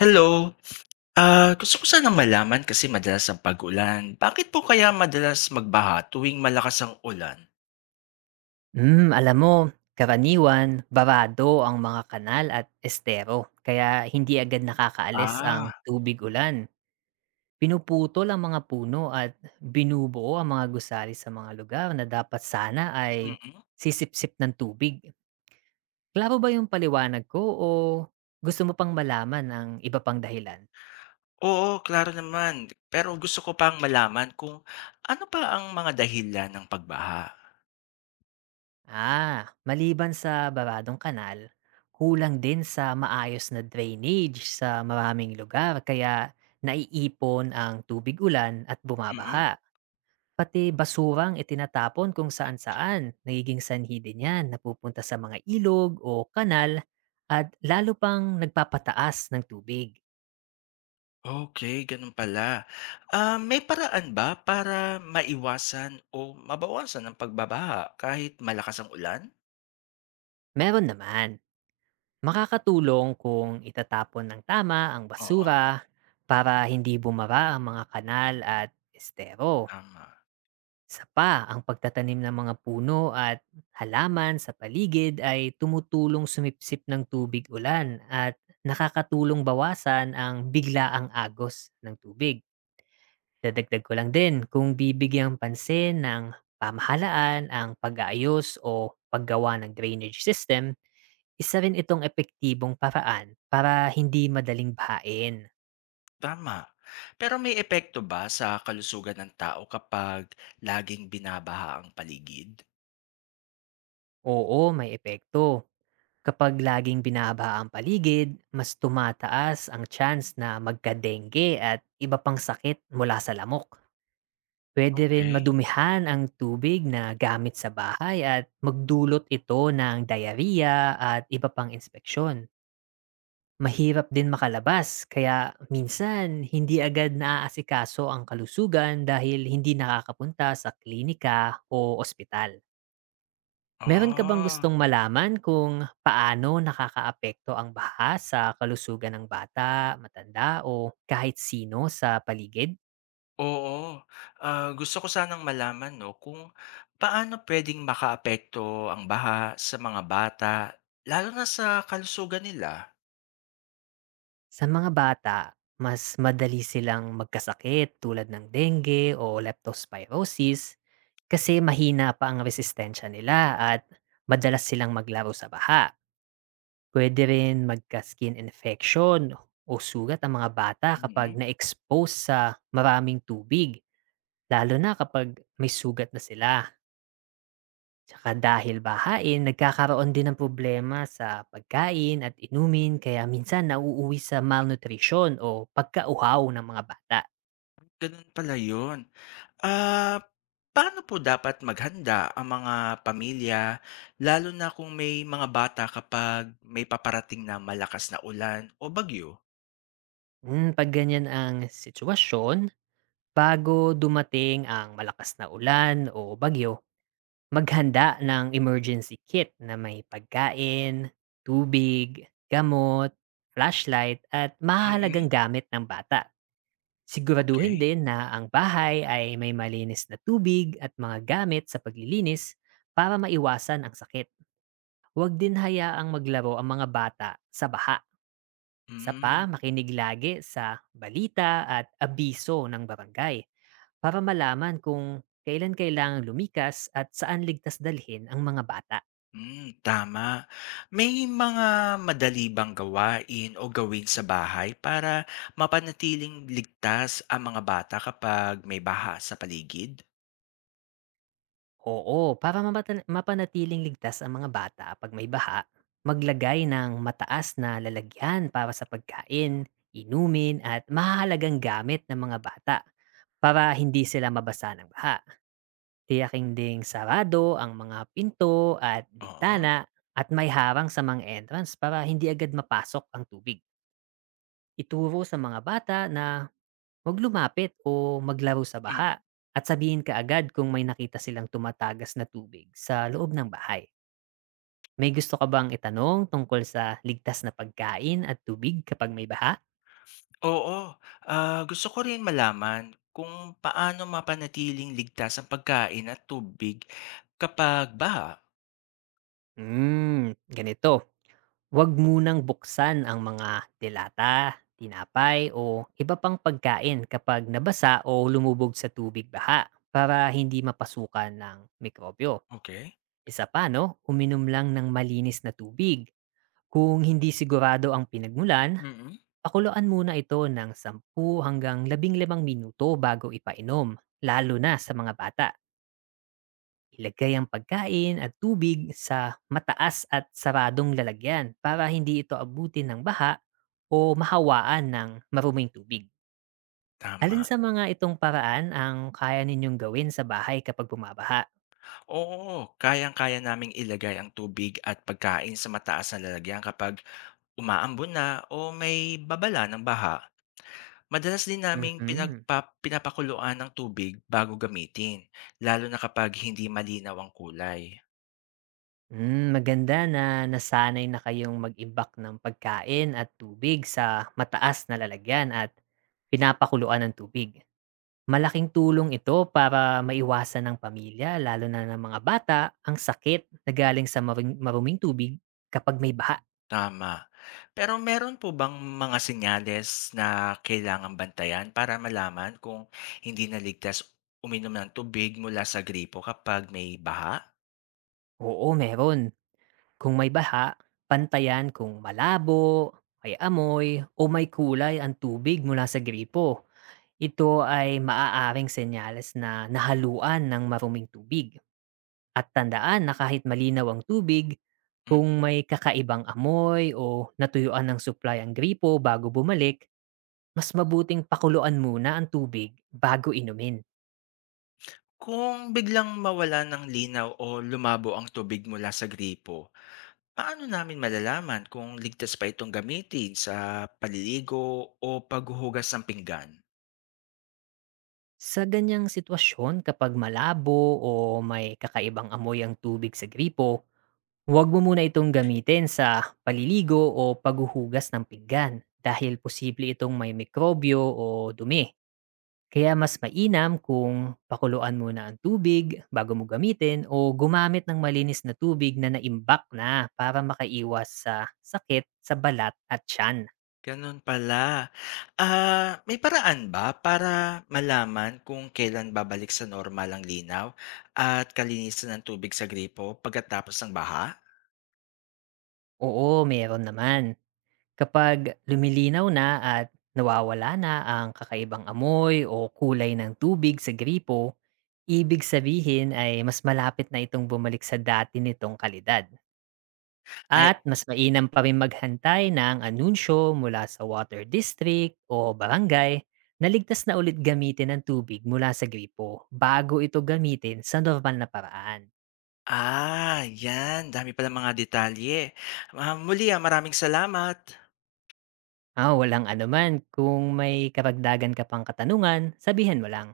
Hello. Ah, gusto ko sanang malaman kasi madalas ang pag-ulan. Bakit po kaya madalas magbaha tuwing malakas ang ulan? Alam mo, karaniwan barado ang mga kanal at estero kaya hindi agad nakakaalis ang Ah. tubig ulan. Pinuputol ang mga puno at binubuo ang mga gusali sa mga lugar na dapat sana ay Mm. sisipsip ng tubig. Klaro ba yung paliwanag ko o gusto mo pang malaman ang iba pang dahilan? Oo, klaro naman. Pero gusto ko pang malaman kung ano pa ang mga dahilan ng pagbaha. Ah, maliban sa babadong kanal, kulang din sa maayos na drainage sa maraming lugar kaya naiipon ang tubig ulan at Mm. bumabaha. Pati basurang itinatapon kung saan-saan, nagiging sanhi din yan napupunta sa mga ilog o kanal at lalo pang nagpapataas ng tubig. Okay, ganun pala. Ah, may paraan ba para maiwasan o mabawasan ang pagbabaha kahit malakas ang ulan? Meron naman, makakatulong kung itatapon ng tama ang Oo, basura para hindi bumara ang mga kanal at estero. tama. Isa pa, ang pagtatanim ng mga puno at halaman sa paligid ay tumutulong sumipsip ng tubig ulan at nakakatulong bawasan ang biglaang agos ng tubig. Dadagdag ko lang din kung bibigyang pansin ng pamahalaan ang pag-aayos o paggawa ng drainage system, isa rin itong epektibong paraan para hindi madaling bahain. Tama. Pero may epekto ba sa kalusugan ng tao kapag laging binabaha ang paligid? Oo, may epekto. Kapag laging binaba ang paligid, mas tumataas ang chance na magka-dengue at iba pang sakit mula sa lamok. Pwede rin Okay. madumihan ang tubig na gamit sa bahay at magdulot ito ng diarrhea at iba pang inspeksyon. Mahirap din makalabas kaya minsan hindi agad naaasikaso ang kalusugan dahil hindi nakakapunta sa klinika o ospital. Meron ka bang Ah, gustong malaman kung paano nakakaapekto ang baha sa kalusugan ng bata, matanda o kahit sino sa paligid? oo. Ah, gusto ko sanang malaman 'no, kung paano puwedeng makaapekto ang baha sa mga bata, lalo na sa kalusugan nila? Sa mga bata, mas madali silang magkasakit tulad ng dengue o leptospirosis kasi mahina pa ang resistensya nila at madalas silang maglaro sa baha. Pwede rin magka-skin infection o sugat ang mga bata kapag Mm, na-expose sa maraming tubig. Lalo na kapag may sugat na sila. Tsaka dahil bahain, nagkakaroon din ng problema sa pagkain at inumin kaya minsan nauuwi sa malnutrition o pagkauhaw ng mga bata. gano'n pala 'yun. Ah, paano po dapat maghanda ang mga pamilya lalo na kung may mga bata kapag may paparating na malakas na ulan o bagyo? Pag ganyan ang sitwasyon, bago dumating ang malakas na ulan o bagyo, maghanda ng emergency kit na may pagkain, tubig, gamot, flashlight at mahalagang Mm. gamit ng bata. Siguraduhin Okey. din na ang bahay ay may malinis na tubig at mga gamit sa paglilinis para maiwasan ang sakit. Huwag din hayaang maglaro ang mga bata sa baha. Isa pa, Hmm. makinig lagi sa balita at abiso ng barangay para malaman kung kailan kailangang lumikas at saan ligtas dalhin ang mga bata. Hmm, tama. May mga madali bang gawain o gawin sa bahay para mapanatiling ligtas ang mga bata kapag may baha sa paligid? Oo, para mapanatiling ligtas ang mga bata pag may baha, maglagay ng mataas na lalagyan para sa pagkain, inumin at mahalagang gamit ng mga bata para hindi sila mabasa ng baha. Tiyaking ding sarado ang mga pinto at Oo. bintana at may harang sa mga entrance para hindi agad mapasok ang tubig. Ituro sa mga bata na huwag lumapit o maglaro sa baha at sabihin ka agad kung may nakita silang tumatagas na tubig sa loob ng bahay. May gusto ka bang itanong tungkol sa ligtas na pagkain at tubig kapag may baha? Oo, ah, gusto ko rin malaman kung paano mapanatiling ligtas ang pagkain at tubig kapag baha. Ganito. Huwag munang buksan ang mga delata, tinapay o iba pang pagkain kapag nabasa o lumubog sa tubig baha para hindi mapasukan ng mikrobyo. Okay. Isa pa, no? Uminom lang ng malinis na tubig kung hindi sigurado ang pinagmulan. Mm, Pakuluan muna ito ng 10 hanggang 15 minuto bago ipainom, lalo na sa mga bata. Ilagay ang pagkain at tubig sa mataas at saradong lalagyan para hindi ito abutin ng baha o mahawaan ng maruming tubig. Alin tama. sa mga itong paraan ang kaya ninyong gawin sa bahay kapag bumabaha? Oo, kayang-kaya naming ilagay ang tubig at pagkain sa mataas na lalagyan kapag umaambon na o may babala ng baha. Madalas din naming Mhm. Pinapakuluan ang tubig bago gamitin, lalo na kapag hindi malinaw ang kulay. Maganda na nasanay na kayong mag-imbak ng pagkain at tubig sa mataas na lalagyan at pinapakuluan ng tubig. Malaking tulong ito para maiwasan ng pamilya, lalo na ng mga bata, ang sakit na galing sa maruming tubig kapag may baha. Tama. Pero meron po bang mga senyales na kailangan bantayan para malaman kung hindi na uminom ng tubig mula sa gripo kapag may baha? Oo, meron. Kung may baha, pantayan kung malabo, may amoy, o may kulay ang tubig mula sa gripo. Ito ay maaaring senyales na nahaluan ng maruming tubig. At tandaan na kahit malinaw ang tubig, kung Mhm. may kakaibang amoy o natuyuan ng supply ang gripo bago bumalik, mas mabuting pakuluan muna ang tubig bago inumin. Kung biglang mawala ng linaw o lumabo ang tubig mula sa gripo, paano namin malalaman kung ligtas pa itong gamitin sa paliligo o paghuhugas ng pinggan? Sa ganyang sitwasyon, kapag malabo o may kakaibang amoy ang tubig sa gripo, huwag mo muna itong gamitin sa paliligo o paghuhugas ng pinggan dahil posible itong may mikrobyo o dumi. Kaya mas mainam kung pakuluan muna ang tubig bago mo gamitin o gumamit ng malinis na tubig na naimbak na para makaiwas sa sakit sa balat at tiyan. Gano'n pala. Ah, may paraan ba para malaman kung kailan babalik sa normal ang linaw at kalinisan ng tubig sa gripo pagkatapos ng baha? Oo, meron naman. Kapag lumilinaw na at nawawala na ang kakaibang amoy o kulay ng tubig sa gripo, ibig sabihin ay mas malapit na itong bumalik sa dati nitong kalidad. Ay, At mas mainam pa rin maghantay ng anunsyo mula sa water district o barangay na ligtas na ulit gamitin ang tubig mula sa gripo bago ito gamitin sa normal na paraan. ah, 'yan. Dami palang mga detalye. Ah, muli, ah, maraming salamat. Ah, walang anuman. Kung may karagdagan ka pang katanungan, sabihin mo lang.